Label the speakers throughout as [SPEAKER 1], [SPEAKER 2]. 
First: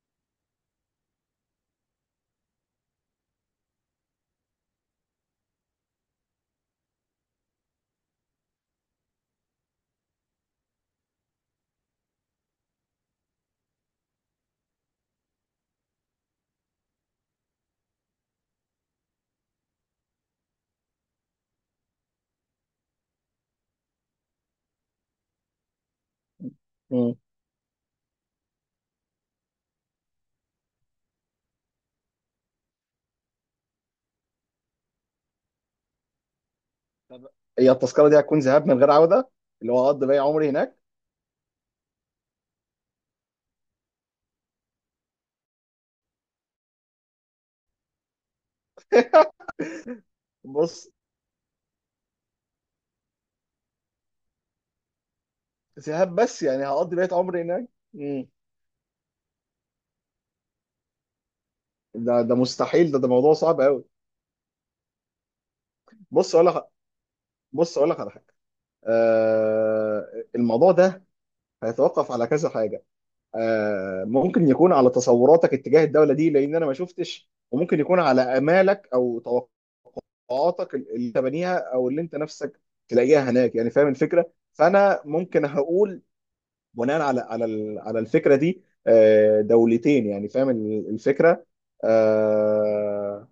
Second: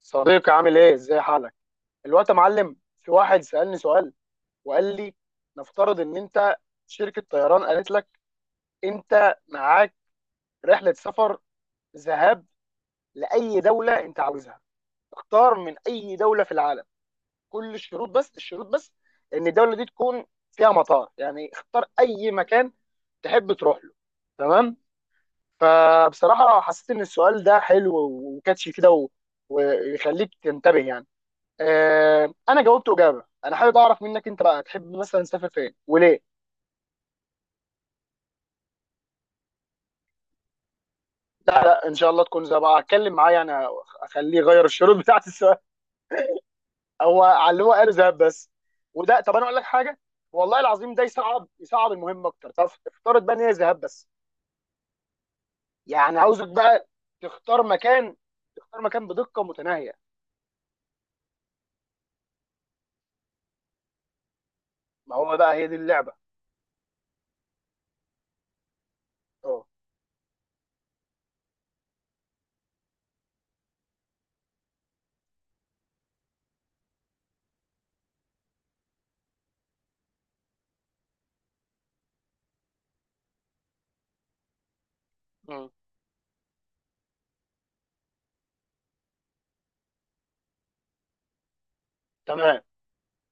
[SPEAKER 1] صديقي، عامل ايه؟ ازاي حالك الوقت يا معلم؟ في واحد سألني سؤال وقال لي: نفترض ان انت شركة طيران قالت لك انت معاك رحلة سفر ذهاب لأي دولة انت عاوزها، اختار من اي دولة في العالم. كل الشروط، بس الشروط بس ان الدولة دي تكون فيها مطار، يعني اختار اي مكان تحب تروح له. تمام. فبصراحة حسيت ان
[SPEAKER 2] مم.
[SPEAKER 1] السؤال ده حلو وكاتشي كده ويخليك تنتبه يعني. انا جاوبت اجابه. انا حابب اعرف منك انت بقى، تحب مثلا تسافر فين وليه؟
[SPEAKER 2] طب هي التذكره دي هتكون ذهاب من غير عوده، اللي هو هقضي باقي عمري هناك؟
[SPEAKER 1] لا لا، ان شاء الله تكون زي بقى، اتكلم معاه يعني، اخليه يغير الشروط بتاعت السؤال. هو علمه قال ذهب بس. وده طب انا اقول لك حاجه، والله
[SPEAKER 2] بص،
[SPEAKER 1] العظيم ده يصعب، يصعب المهم اكتر. طب افترض بقى ان هي ذهاب بس.
[SPEAKER 2] ذهاب
[SPEAKER 1] يعني
[SPEAKER 2] بس
[SPEAKER 1] عاوزك
[SPEAKER 2] يعني
[SPEAKER 1] بقى
[SPEAKER 2] هقضي بقية عمري
[SPEAKER 1] تختار
[SPEAKER 2] هناك.
[SPEAKER 1] مكان،
[SPEAKER 2] مم.
[SPEAKER 1] تختار مكان بدقه متناهيه.
[SPEAKER 2] ده مستحيل، ده موضوع صعب قوي.
[SPEAKER 1] ما هو بقى هي دي اللعبه.
[SPEAKER 2] بص اقول لك بص اقول لك على حاجه.
[SPEAKER 1] اه،
[SPEAKER 2] الموضوع ده هيتوقف على كذا حاجه. ممكن يكون على تصوراتك اتجاه الدوله دي، لان انا ما شفتش، وممكن يكون على امالك او توقعاتك اللي تبنيها او اللي انت نفسك تلاقيها هناك، يعني فاهم الفكره؟ فانا ممكن
[SPEAKER 1] مم.
[SPEAKER 2] هقول بناء على على الفكره دي دولتين، يعني فاهم الفكره
[SPEAKER 1] تمام
[SPEAKER 2] آه،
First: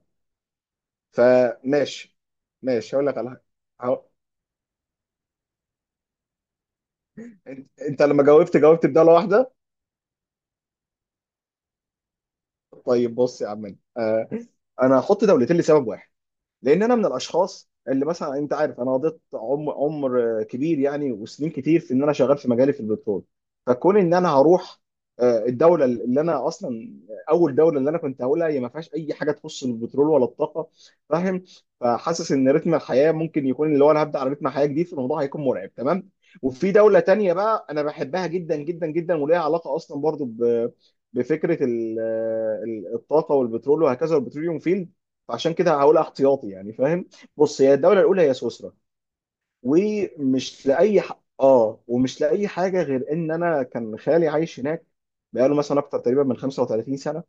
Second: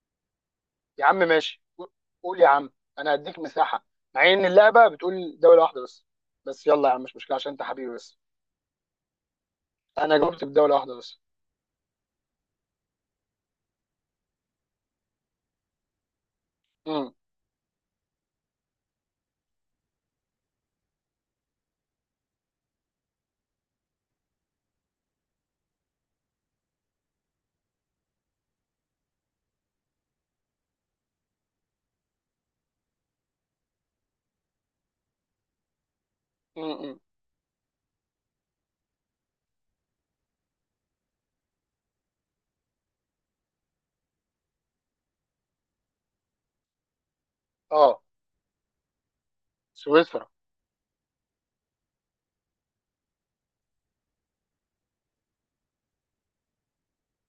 [SPEAKER 1] يا عم، ماشي.
[SPEAKER 2] فماشي.
[SPEAKER 1] قول يا عم،
[SPEAKER 2] ماشي هقول
[SPEAKER 1] انا
[SPEAKER 2] لك على
[SPEAKER 1] هديك
[SPEAKER 2] حاجه.
[SPEAKER 1] مساحه،
[SPEAKER 2] هقول-
[SPEAKER 1] مع ان اللعبه بتقول دوله واحده بس، بس يلا يا عم مش مشكله عشان انت
[SPEAKER 2] انت
[SPEAKER 1] حبيبي،
[SPEAKER 2] أنت
[SPEAKER 1] بس
[SPEAKER 2] لما جاوبت بدالة واحده.
[SPEAKER 1] انا جاوبت بدوله واحده بس.
[SPEAKER 2] طيب بص يا عم، انا هحط دولتين لسبب واحد. لان انا من
[SPEAKER 1] امم،
[SPEAKER 2] الاشخاص اللي مثلا انت عارف انا قضيت عمر كبير، يعني وسنين كتير في ان انا شغال في مجالي في البترول. فكون ان انا هروح، آه، الدوله اللي انا اصلا اول دوله اللي انا كنت هقولها هي ما فيهاش اي حاجه تخص البترول ولا الطاقه، فاهم. فحاسس ان رتم الحياه ممكن يكون اللي هو انا هبدا على رتم حياه جديد، فالموضوع هيكون مرعب تمام. وفي
[SPEAKER 1] امم،
[SPEAKER 2] دوله تانية بقى انا بحبها جدا جدا جدا، وليها علاقه اصلا برضو بفكره الطاقه والبترول وهكذا والبتروليوم فيلد، فعشان كده هقولها احتياطي، يعني فاهم. بص، هي الدوله
[SPEAKER 1] اه،
[SPEAKER 2] الاولى هي سويسرا،
[SPEAKER 1] سويسرا،
[SPEAKER 2] ومش لاي حاجه غير ان انا كان خالي عايش هناك، بقاله مثلا اكتر تقريبا من 35 سنه.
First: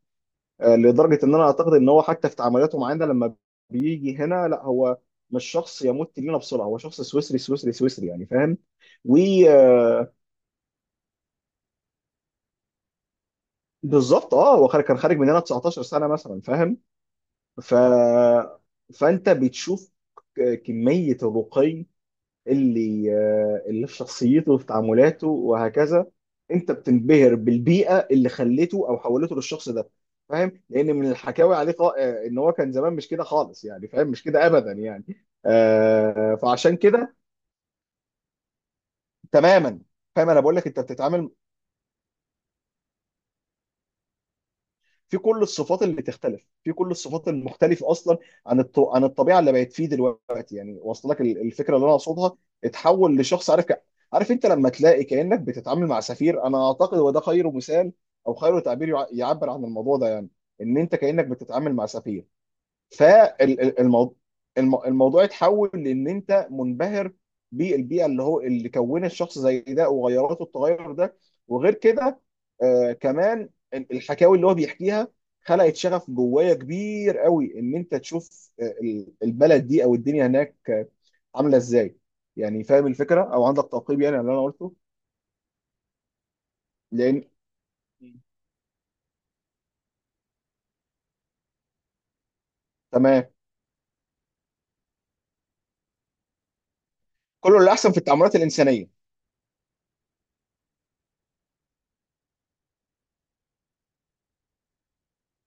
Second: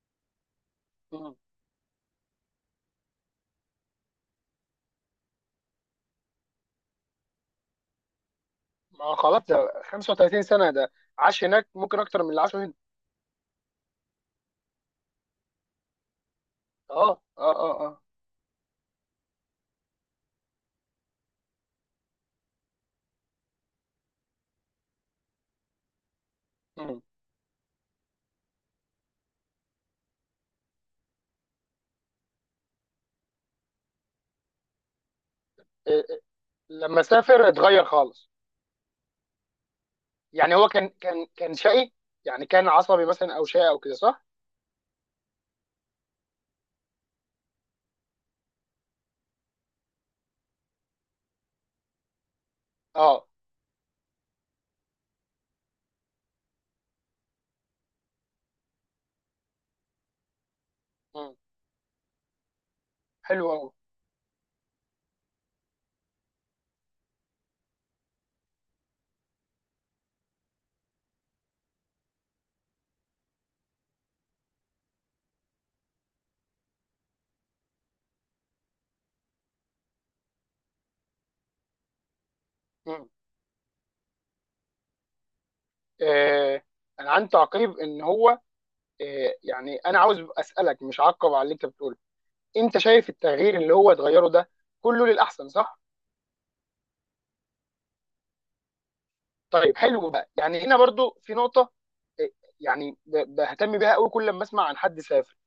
[SPEAKER 2] لدرجه
[SPEAKER 1] امم.
[SPEAKER 2] ان انا اعتقد ان هو حتى في تعاملاته معانا لما بيجي هنا، لا هو مش شخص يموت لينا بسرعه، هو شخص سويسري سويسري سويسري يعني فاهم.
[SPEAKER 1] ما
[SPEAKER 2] و
[SPEAKER 1] خلاص ده
[SPEAKER 2] آه،
[SPEAKER 1] 35 سنه، ده عاش هناك ممكن اكتر من اللي عاشه هنا.
[SPEAKER 2] بالظبط، كان خارج مننا 19 سنه مثلا، فاهم.
[SPEAKER 1] اه، اه، اه،
[SPEAKER 2] ف
[SPEAKER 1] اه،
[SPEAKER 2] فانت بتشوف كميه الرقي اللي في شخصيته وفي تعاملاته وهكذا. انت
[SPEAKER 1] مم.
[SPEAKER 2] بتنبهر بالبيئه اللي خليته او حولته للشخص ده. فاهم، لان من الحكاوي عليه ان هو كان زمان مش كده خالص، يعني فاهم مش كده ابدا يعني،
[SPEAKER 1] إيه، إيه.
[SPEAKER 2] فعشان
[SPEAKER 1] لما
[SPEAKER 2] كده.
[SPEAKER 1] سافر اتغير خالص.
[SPEAKER 2] تماما. فاهم، انا
[SPEAKER 1] يعني
[SPEAKER 2] بقول
[SPEAKER 1] هو
[SPEAKER 2] لك انت
[SPEAKER 1] كان كان
[SPEAKER 2] بتتعامل
[SPEAKER 1] كان شقي، يعني كان عصبي مثلا، او شقي او كده، صح؟
[SPEAKER 2] في كل الصفات اللي تختلف، في كل الصفات المختلفه اصلا عن الطبيعه اللي بقت فيه دلوقتي، يعني واصله لك الفكره اللي انا اقصدها. اتحول
[SPEAKER 1] اه،
[SPEAKER 2] لشخص عارف، انت لما تلاقي كانك بتتعامل مع سفير، انا اعتقد وده خير مثال او خير تعبير يعبر عن الموضوع ده، يعني ان انت كانك
[SPEAKER 1] مم.
[SPEAKER 2] بتتعامل مع سفير.
[SPEAKER 1] حلو قوي.
[SPEAKER 2] فالموضوع اتحول لان انت منبهر بالبيئه اللي هو اللي كون الشخص زي ده وغيراته التغير ده. وغير كده، كمان الحكاوي اللي هو بيحكيها خلقت شغف جوايا كبير قوي، ان انت تشوف البلد دي او الدنيا هناك عامله ازاي، يعني فاهم الفكره او عندك تعقيب يعني على اللي انا قلته؟
[SPEAKER 1] آه انا
[SPEAKER 2] لان.
[SPEAKER 1] عندي تعقيب ان
[SPEAKER 2] مم.
[SPEAKER 1] هو، يعني انا عاوز اسالك، مش عقب على اللي انت بتقوله. انت شايف
[SPEAKER 2] تمام.
[SPEAKER 1] التغيير اللي هو اتغيره ده كله للاحسن، صح؟
[SPEAKER 2] كله اللي احسن في التعاملات الانسانيه.
[SPEAKER 1] طيب حلو بقى، يعني هنا برضو في نقطه، إيه، يعني بهتم بيها قوي كل لما اسمع عن حد سافر.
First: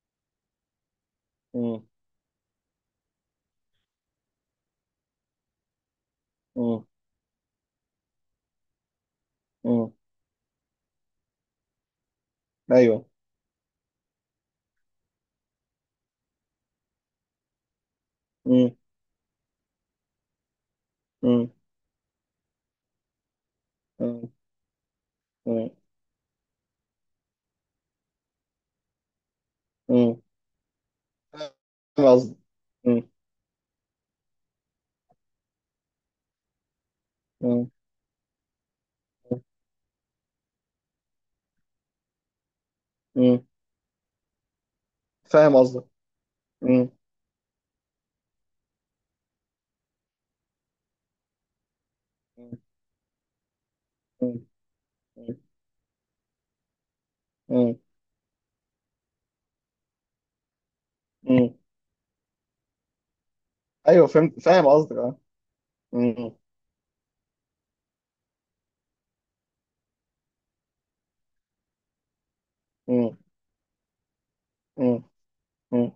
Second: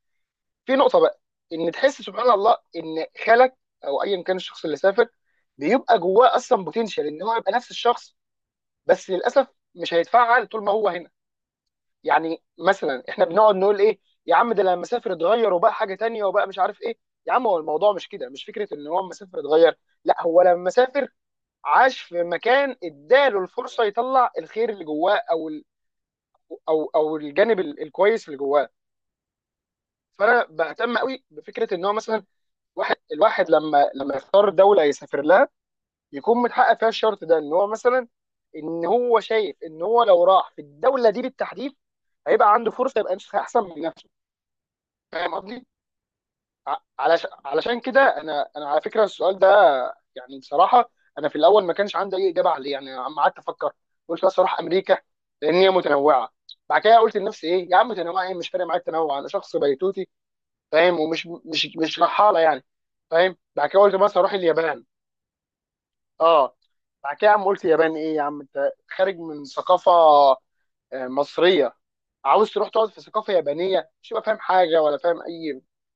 [SPEAKER 1] في نقطه بقى، ان
[SPEAKER 2] امم.
[SPEAKER 1] تحس سبحان الله ان خالك او ايا كان الشخص اللي سافر، بيبقى جواه اصلا
[SPEAKER 2] امم.
[SPEAKER 1] بوتنشال ان هو يبقى نفس الشخص، بس للاسف
[SPEAKER 2] امم.
[SPEAKER 1] مش هيتفعل طول ما هو هنا. يعني مثلا
[SPEAKER 2] ايوه.
[SPEAKER 1] احنا بنقعد نقول ايه، يا عم ده لما سافر اتغير وبقى حاجه تانية وبقى مش عارف ايه. يا عم، هو الموضوع مش كده، مش فكره
[SPEAKER 2] امم.
[SPEAKER 1] ان هو لما سافر اتغير، لا، هو لما سافر عاش في مكان اداله الفرصه يطلع الخير اللي جواه، او ال...
[SPEAKER 2] امم.
[SPEAKER 1] او الجانب الكويس اللي جواه.
[SPEAKER 2] مم.
[SPEAKER 1] فانا بهتم قوي بفكره ان هو
[SPEAKER 2] فاهم
[SPEAKER 1] مثلا،
[SPEAKER 2] قصدك. مم.
[SPEAKER 1] الواحد لما يختار دوله يسافر لها، يكون متحقق فيها الشرط ده، ان هو
[SPEAKER 2] مم.
[SPEAKER 1] مثلا، ان هو شايف ان هو لو راح في الدوله دي بالتحديد هيبقى عنده فرصه يبقى نسخه
[SPEAKER 2] مم.
[SPEAKER 1] احسن من نفسه. فاهم
[SPEAKER 2] فاهم
[SPEAKER 1] قصدي؟
[SPEAKER 2] قصدك. مم.
[SPEAKER 1] علشان كده انا، على فكره السؤال ده، يعني بصراحه انا في الاول ما كانش عندي اي اجابه عليه، يعني عم قعدت افكر، قلت لا،
[SPEAKER 2] مم.
[SPEAKER 1] الصراحه امريكا،
[SPEAKER 2] مم.
[SPEAKER 1] لان هي متنوعه. بعد كده قلت لنفسي ايه يا
[SPEAKER 2] مم.
[SPEAKER 1] عم، متنوعه ايه؟ مش فارق معايا التنوع، انا شخص بيتوتي، فاهم، ومش
[SPEAKER 2] مم.
[SPEAKER 1] مش رحاله يعني. فاهم. بعد كده قلت
[SPEAKER 2] ايوه
[SPEAKER 1] مثلا اروح
[SPEAKER 2] فهمت، فاهم
[SPEAKER 1] اليابان،
[SPEAKER 2] قصدك، اه. مم.
[SPEAKER 1] اه. بعد كده يا عم قلت اليابان ايه يا عم، انت خارج من ثقافه مصريه، عاوز تروح تقعد في
[SPEAKER 2] مم.
[SPEAKER 1] ثقافه يابانيه، مش هتبقى فاهم حاجه ولا
[SPEAKER 2] مم.
[SPEAKER 1] فاهم اي.
[SPEAKER 2] مم.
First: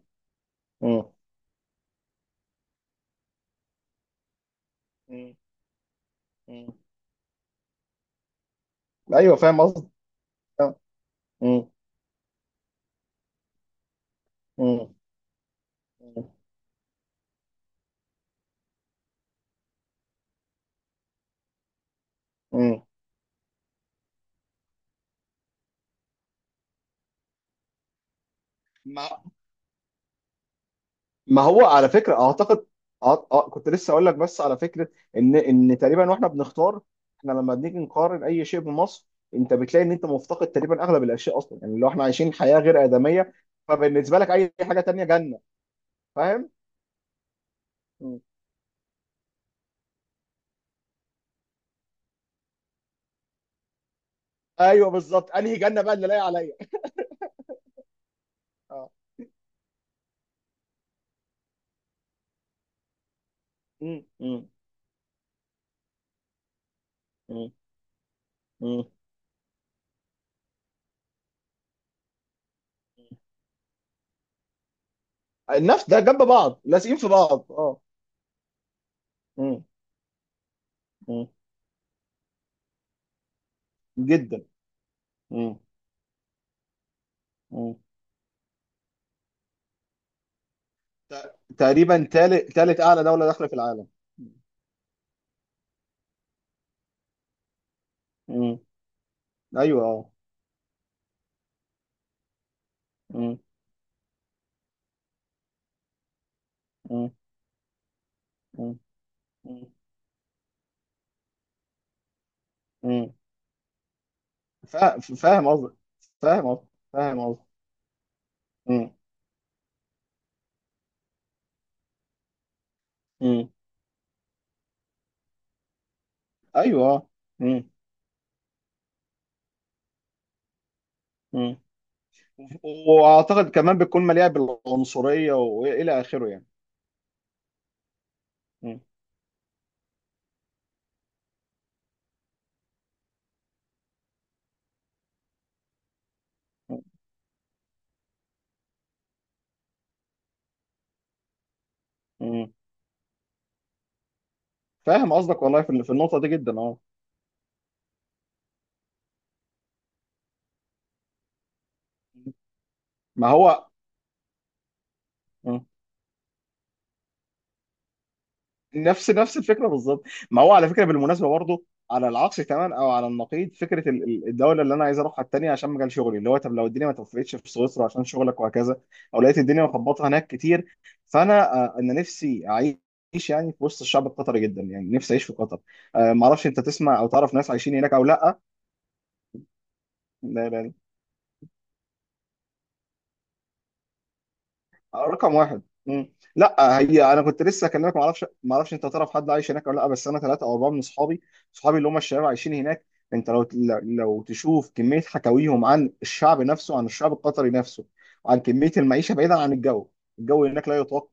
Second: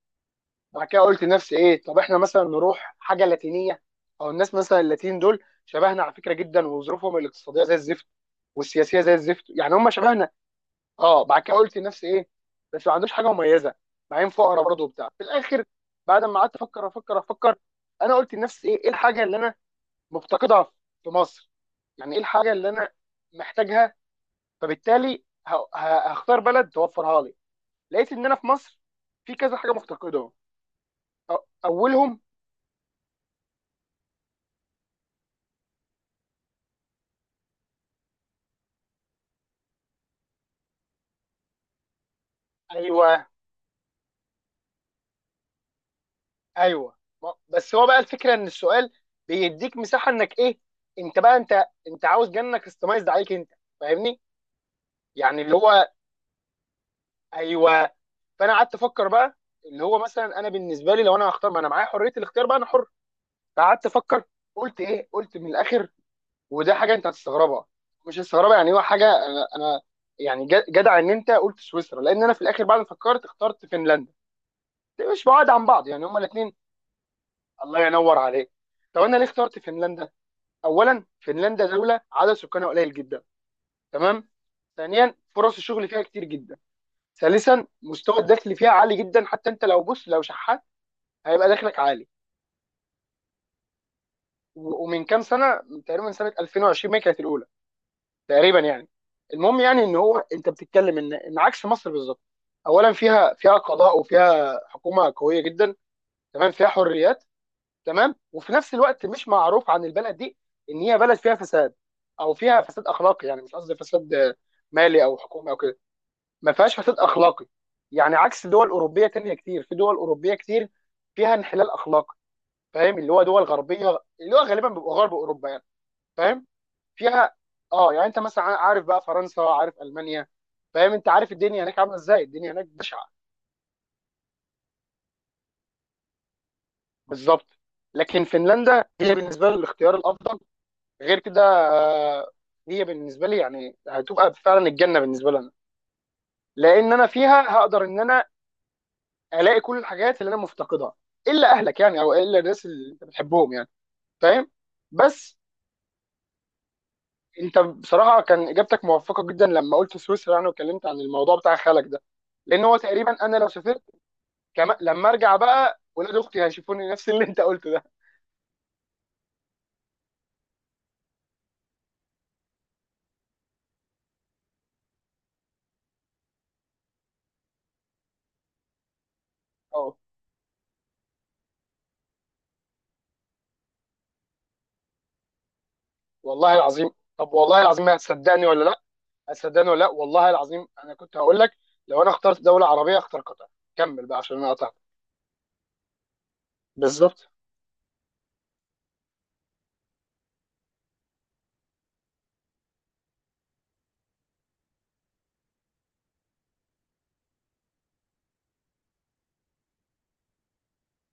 [SPEAKER 1] بعد كده قلت لنفسي ايه، طب احنا مثلا نروح حاجه لاتينيه، او الناس مثلا اللاتين
[SPEAKER 2] مم.
[SPEAKER 1] دول شبهنا على فكره جدا،
[SPEAKER 2] مم.
[SPEAKER 1] وظروفهم الاقتصاديه زي الزفت والسياسيه زي
[SPEAKER 2] ايوه،
[SPEAKER 1] الزفت،
[SPEAKER 2] فاهم
[SPEAKER 1] يعني هم
[SPEAKER 2] قصدك.
[SPEAKER 1] شبهنا.
[SPEAKER 2] آه.
[SPEAKER 1] اه. بعد كده
[SPEAKER 2] مم.
[SPEAKER 1] قلت لنفسي ايه، بس ما عندوش حاجه مميزه معين، فقره برضه
[SPEAKER 2] مم.
[SPEAKER 1] وبتاع في الاخر. بعد
[SPEAKER 2] مم.
[SPEAKER 1] ما قعدت افكر افكر افكر، انا قلت لنفسي ايه، الحاجه اللي انا مفتقدها في مصر، يعني ايه الحاجه اللي انا محتاجها، فبالتالي هختار بلد توفرها لي. لقيت ان انا في مصر
[SPEAKER 2] مم.
[SPEAKER 1] في كذا حاجه مفتقدهم.
[SPEAKER 2] ما
[SPEAKER 1] أو-
[SPEAKER 2] هو على
[SPEAKER 1] اولهم،
[SPEAKER 2] فكره اعتقد. أه أه كنت لسه اقول لك، بس على فكره ان تقريبا، واحنا بنختار، احنا لما بنيجي نقارن اي شيء بمصر، انت بتلاقي ان انت مفتقد تقريبا اغلب الاشياء، اصلا يعني لو احنا عايشين حياه غير
[SPEAKER 1] ايوه،
[SPEAKER 2] ادميه، فبالنسبه لك اي حاجه تانية جنه، فاهم؟
[SPEAKER 1] ايوه. بس هو بقى
[SPEAKER 2] م.
[SPEAKER 1] الفكره ان السؤال بيديك مساحه انك ايه، انت بقى، انت عاوز جنك كاستمايزد عليك انت، فاهمني؟
[SPEAKER 2] ايوه بالظبط،
[SPEAKER 1] يعني اللي
[SPEAKER 2] انهي جنه
[SPEAKER 1] هو،
[SPEAKER 2] بقى اللي لاقي عليا.
[SPEAKER 1] ايوه. فانا قعدت
[SPEAKER 2] اه.
[SPEAKER 1] افكر بقى، اللي هو مثلا انا بالنسبه لي، لو انا هختار، ما انا معايا حريه الاختيار بقى، انا حر. فقعدت
[SPEAKER 2] م-
[SPEAKER 1] افكر،
[SPEAKER 2] م-
[SPEAKER 1] قلت ايه، قلت من الاخر، وده حاجه انت
[SPEAKER 2] م-
[SPEAKER 1] هتستغربها، مش هتستغربها، يعني هو
[SPEAKER 2] م.
[SPEAKER 1] حاجه انا، يعني جدع ان انت قلت سويسرا، لان انا في الاخر بعد ما فكرت اخترت فنلندا. مش بعاد عن بعض
[SPEAKER 2] النفس ده
[SPEAKER 1] يعني، هما
[SPEAKER 2] جنب
[SPEAKER 1] الاثنين.
[SPEAKER 2] بعض لازقين في بعض، اه.
[SPEAKER 1] الله ينور عليك. طب انا ليه اخترت
[SPEAKER 2] م-
[SPEAKER 1] فنلندا؟ اولا،
[SPEAKER 2] م.
[SPEAKER 1] فنلندا دوله عدد سكانها قليل جدا، تمام.
[SPEAKER 2] جدا.
[SPEAKER 1] ثانيا،
[SPEAKER 2] م-
[SPEAKER 1] فرص الشغل فيها كتير جدا. ثالثا،
[SPEAKER 2] م.
[SPEAKER 1] مستوى الدخل فيها عالي جدا، حتى انت لو بص لو شحات هيبقى دخلك
[SPEAKER 2] تقريبا
[SPEAKER 1] عالي.
[SPEAKER 2] تالت اعلى دوله داخله في العالم.
[SPEAKER 1] ومن كام سنه تقريبا، سنه 2020، ما هي كانت الاولى
[SPEAKER 2] م.
[SPEAKER 1] تقريبا يعني. المهم
[SPEAKER 2] ايوه
[SPEAKER 1] يعني ان
[SPEAKER 2] اه.
[SPEAKER 1] هو، انت بتتكلم ان عكس مصر بالظبط. اولا،
[SPEAKER 2] مم.
[SPEAKER 1] فيها قضاء وفيها حكومه قويه جدا، تمام. فيها
[SPEAKER 2] مم.
[SPEAKER 1] حريات، تمام. وفي نفس
[SPEAKER 2] مم.
[SPEAKER 1] الوقت مش معروف
[SPEAKER 2] مم.
[SPEAKER 1] عن البلد دي ان هي بلد فيها فساد، او فيها فساد
[SPEAKER 2] مم.
[SPEAKER 1] اخلاقي. يعني مش قصدي فساد مالي او
[SPEAKER 2] فاهم
[SPEAKER 1] حكومي او
[SPEAKER 2] قصدك،
[SPEAKER 1] كده،
[SPEAKER 2] فاهم
[SPEAKER 1] ما
[SPEAKER 2] قصدك،
[SPEAKER 1] فيهاش فساد
[SPEAKER 2] فاهم قصدك.
[SPEAKER 1] اخلاقي، يعني عكس دول
[SPEAKER 2] مم.
[SPEAKER 1] اوروبيه تانية كتير. في دول اوروبيه كتير فيها انحلال اخلاقي، فاهم؟ اللي هو دول
[SPEAKER 2] مم.
[SPEAKER 1] غربيه، اللي هو غالبا بيبقى غرب اوروبا يعني، فاهم؟
[SPEAKER 2] ايوه اه.
[SPEAKER 1] فيها
[SPEAKER 2] مم.
[SPEAKER 1] اه، يعني انت مثلا عارف بقى فرنسا، عارف المانيا، فاهم؟ انت عارف
[SPEAKER 2] مم.
[SPEAKER 1] الدنيا هناك عامله ازاي، الدنيا هناك بشعه.
[SPEAKER 2] واعتقد كمان بتكون مليئه بالعنصريه والى اخره يعني.
[SPEAKER 1] بالظبط. لكن
[SPEAKER 2] مم.
[SPEAKER 1] فنلندا هي بالنسبه لي الاختيار الافضل. غير كده هي بالنسبه لي يعني هتبقى فعلا الجنه بالنسبه لنا، لان انا فيها هقدر ان انا الاقي كل الحاجات اللي انا مفتقدها، الا اهلك يعني، او الا
[SPEAKER 2] مم.
[SPEAKER 1] الناس اللي انت بتحبهم يعني، فاهم.
[SPEAKER 2] فاهم
[SPEAKER 1] بس
[SPEAKER 2] قصدك، والله في النقطه دي جدا، اه.
[SPEAKER 1] انت بصراحه كان اجابتك موفقه جدا لما قلت سويسرا، يعني واتكلمت عن الموضوع بتاع خالك ده، لان هو تقريبا
[SPEAKER 2] ما
[SPEAKER 1] انا لو
[SPEAKER 2] هو
[SPEAKER 1] سافرت كما، لما ارجع بقى، ولاد اختي هيشوفوني نفس اللي انت قلته ده.
[SPEAKER 2] نفس نفس الفكره بالظبط. ما هو على فكره بالمناسبه برضه، على العكس تماما او على النقيض، فكره الدوله اللي انا عايز اروحها التانيه عشان مجال شغلي، اللي هو طب لو الدنيا ما توفقتش في سويسرا عشان شغلك وهكذا، او لقيت الدنيا
[SPEAKER 1] اه،
[SPEAKER 2] مخبطه هناك كتير، فانا انا نفسي اعيش يعني في وسط الشعب القطري، جدا يعني نفسي اعيش في قطر. ما اعرفش
[SPEAKER 1] والله
[SPEAKER 2] انت
[SPEAKER 1] العظيم،
[SPEAKER 2] تسمع او
[SPEAKER 1] طب
[SPEAKER 2] تعرف ناس
[SPEAKER 1] والله
[SPEAKER 2] عايشين
[SPEAKER 1] العظيم
[SPEAKER 2] هناك
[SPEAKER 1] ما
[SPEAKER 2] او
[SPEAKER 1] هتصدقني ولا لا، صدقني ولا لا، والله العظيم
[SPEAKER 2] لا.
[SPEAKER 1] انا كنت هقول لك لو انا اخترت دوله عربيه اختار قطر. كمل بقى عشان انا قطعت.
[SPEAKER 2] رقم واحد. مم. لا، هي انا
[SPEAKER 1] بالظبط.
[SPEAKER 2] كنت لسه اكلمك، ما اعرفش انت تعرف حد عايش هناك ولا لا، بس انا ثلاثه او اربعه من اصحابي، اللي هم الشباب عايشين هناك. انت لو تشوف كميه حكاويهم عن الشعب نفسه، عن الشعب القطري نفسه، عن كميه المعيشه بعيدا عن الجو، الجو هناك لا يطاق.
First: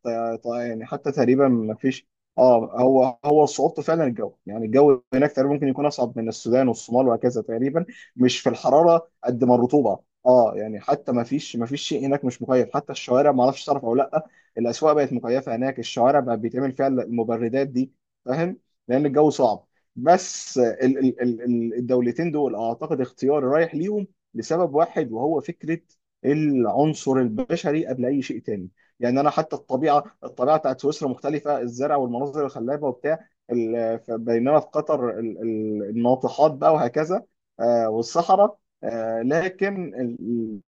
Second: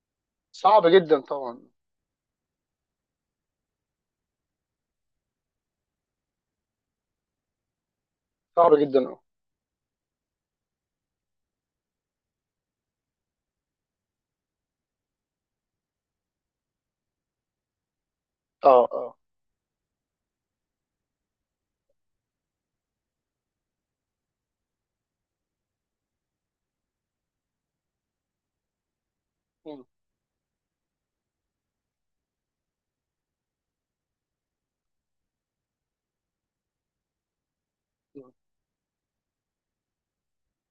[SPEAKER 2] يعني
[SPEAKER 1] صعب
[SPEAKER 2] حتى
[SPEAKER 1] جدا
[SPEAKER 2] تقريبا
[SPEAKER 1] طبعا،
[SPEAKER 2] ما فيش. هو صعوبته فعلا الجو، يعني الجو هناك تقريبا ممكن يكون اصعب من السودان والصومال وهكذا تقريبا، مش في
[SPEAKER 1] صعب جدا،
[SPEAKER 2] الحراره
[SPEAKER 1] اه،
[SPEAKER 2] قد ما الرطوبه. اه يعني حتى ما فيش شيء هناك مش مكيف، حتى الشوارع، ما اعرفش تعرف او لا. الاسواق بقت مكيفه هناك، الشوارع بقى بيتعمل فيها المبردات دي، فاهم.
[SPEAKER 1] اه،
[SPEAKER 2] لان
[SPEAKER 1] اه،
[SPEAKER 2] الجو صعب. بس الدولتين دول اعتقد اختياري رايح ليهم، لسبب واحد وهو فكره العنصر البشري قبل اي شيء تاني. يعني انا حتى
[SPEAKER 1] مم.
[SPEAKER 2] الطبيعه بتاعت سويسرا مختلفه، الزرع والمناظر الخلابه وبتاع بينما في قطر الناطحات بقى وهكذا.
[SPEAKER 1] مم.
[SPEAKER 2] والصحراء، لكن ال-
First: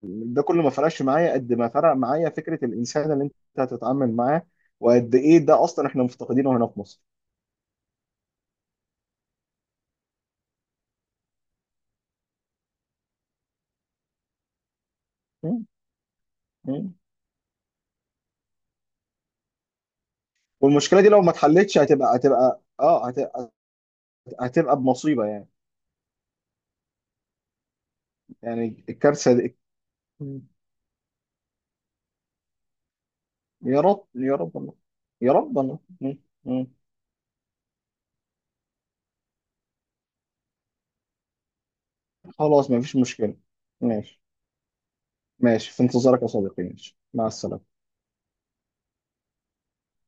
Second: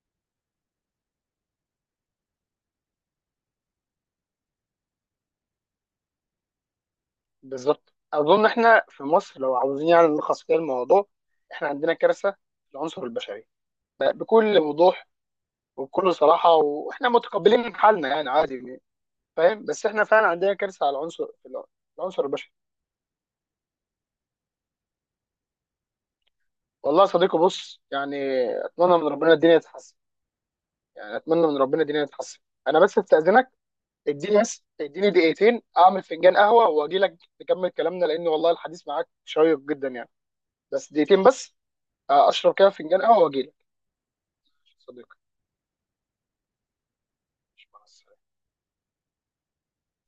[SPEAKER 2] ال- ده كله ما فرقش معايا قد ما فرق معايا فكره الانسان اللي انت هتتعامل معاه، وقد ايه ده اصلا احنا مفتقدينه هنا في مصر.
[SPEAKER 1] بالظبط. اظن احنا في مصر، لو عاوزين يعني نلخص كده الموضوع، احنا عندنا كارثه في العنصر البشري، بكل وضوح
[SPEAKER 2] م-
[SPEAKER 1] وبكل صراحه،
[SPEAKER 2] م.
[SPEAKER 1] واحنا متقبلين حالنا يعني، عادي يعني. فاهم؟ بس احنا فعلا عندنا كارثه على
[SPEAKER 2] والمشكله دي لو
[SPEAKER 1] العنصر
[SPEAKER 2] ما
[SPEAKER 1] في
[SPEAKER 2] اتحلتش، هتبقى
[SPEAKER 1] العنصر البشري.
[SPEAKER 2] هتبقى اه هت- هت- هتبقى بمصيبه يعني.
[SPEAKER 1] والله يا صديقي، بص يعني،
[SPEAKER 2] يعني
[SPEAKER 1] اتمنى من ربنا
[SPEAKER 2] الكارثه دي.
[SPEAKER 1] الدنيا تتحسن،
[SPEAKER 2] م.
[SPEAKER 1] يعني اتمنى من ربنا الدنيا تتحسن. انا بس استاذنك،
[SPEAKER 2] يا رب، يا
[SPEAKER 1] اديني
[SPEAKER 2] رب،
[SPEAKER 1] بس،
[SPEAKER 2] الله.
[SPEAKER 1] اديني
[SPEAKER 2] يا رب،
[SPEAKER 1] دقيقتين
[SPEAKER 2] الله.
[SPEAKER 1] اعمل فنجان
[SPEAKER 2] م.
[SPEAKER 1] قهوه واجي لك نكمل كلامنا، لان والله الحديث معاك شيق جدا يعني. بس دقيقتين بس، اشرب كده
[SPEAKER 2] خلاص، ما فيش
[SPEAKER 1] فنجان قهوه
[SPEAKER 2] مشكله.
[SPEAKER 1] واجي لك.
[SPEAKER 2] ماشي.
[SPEAKER 1] صديقي،
[SPEAKER 2] ماشي، في انتظارك يا صديقي، ماشي، مع السلامه.
[SPEAKER 1] مع السلامة.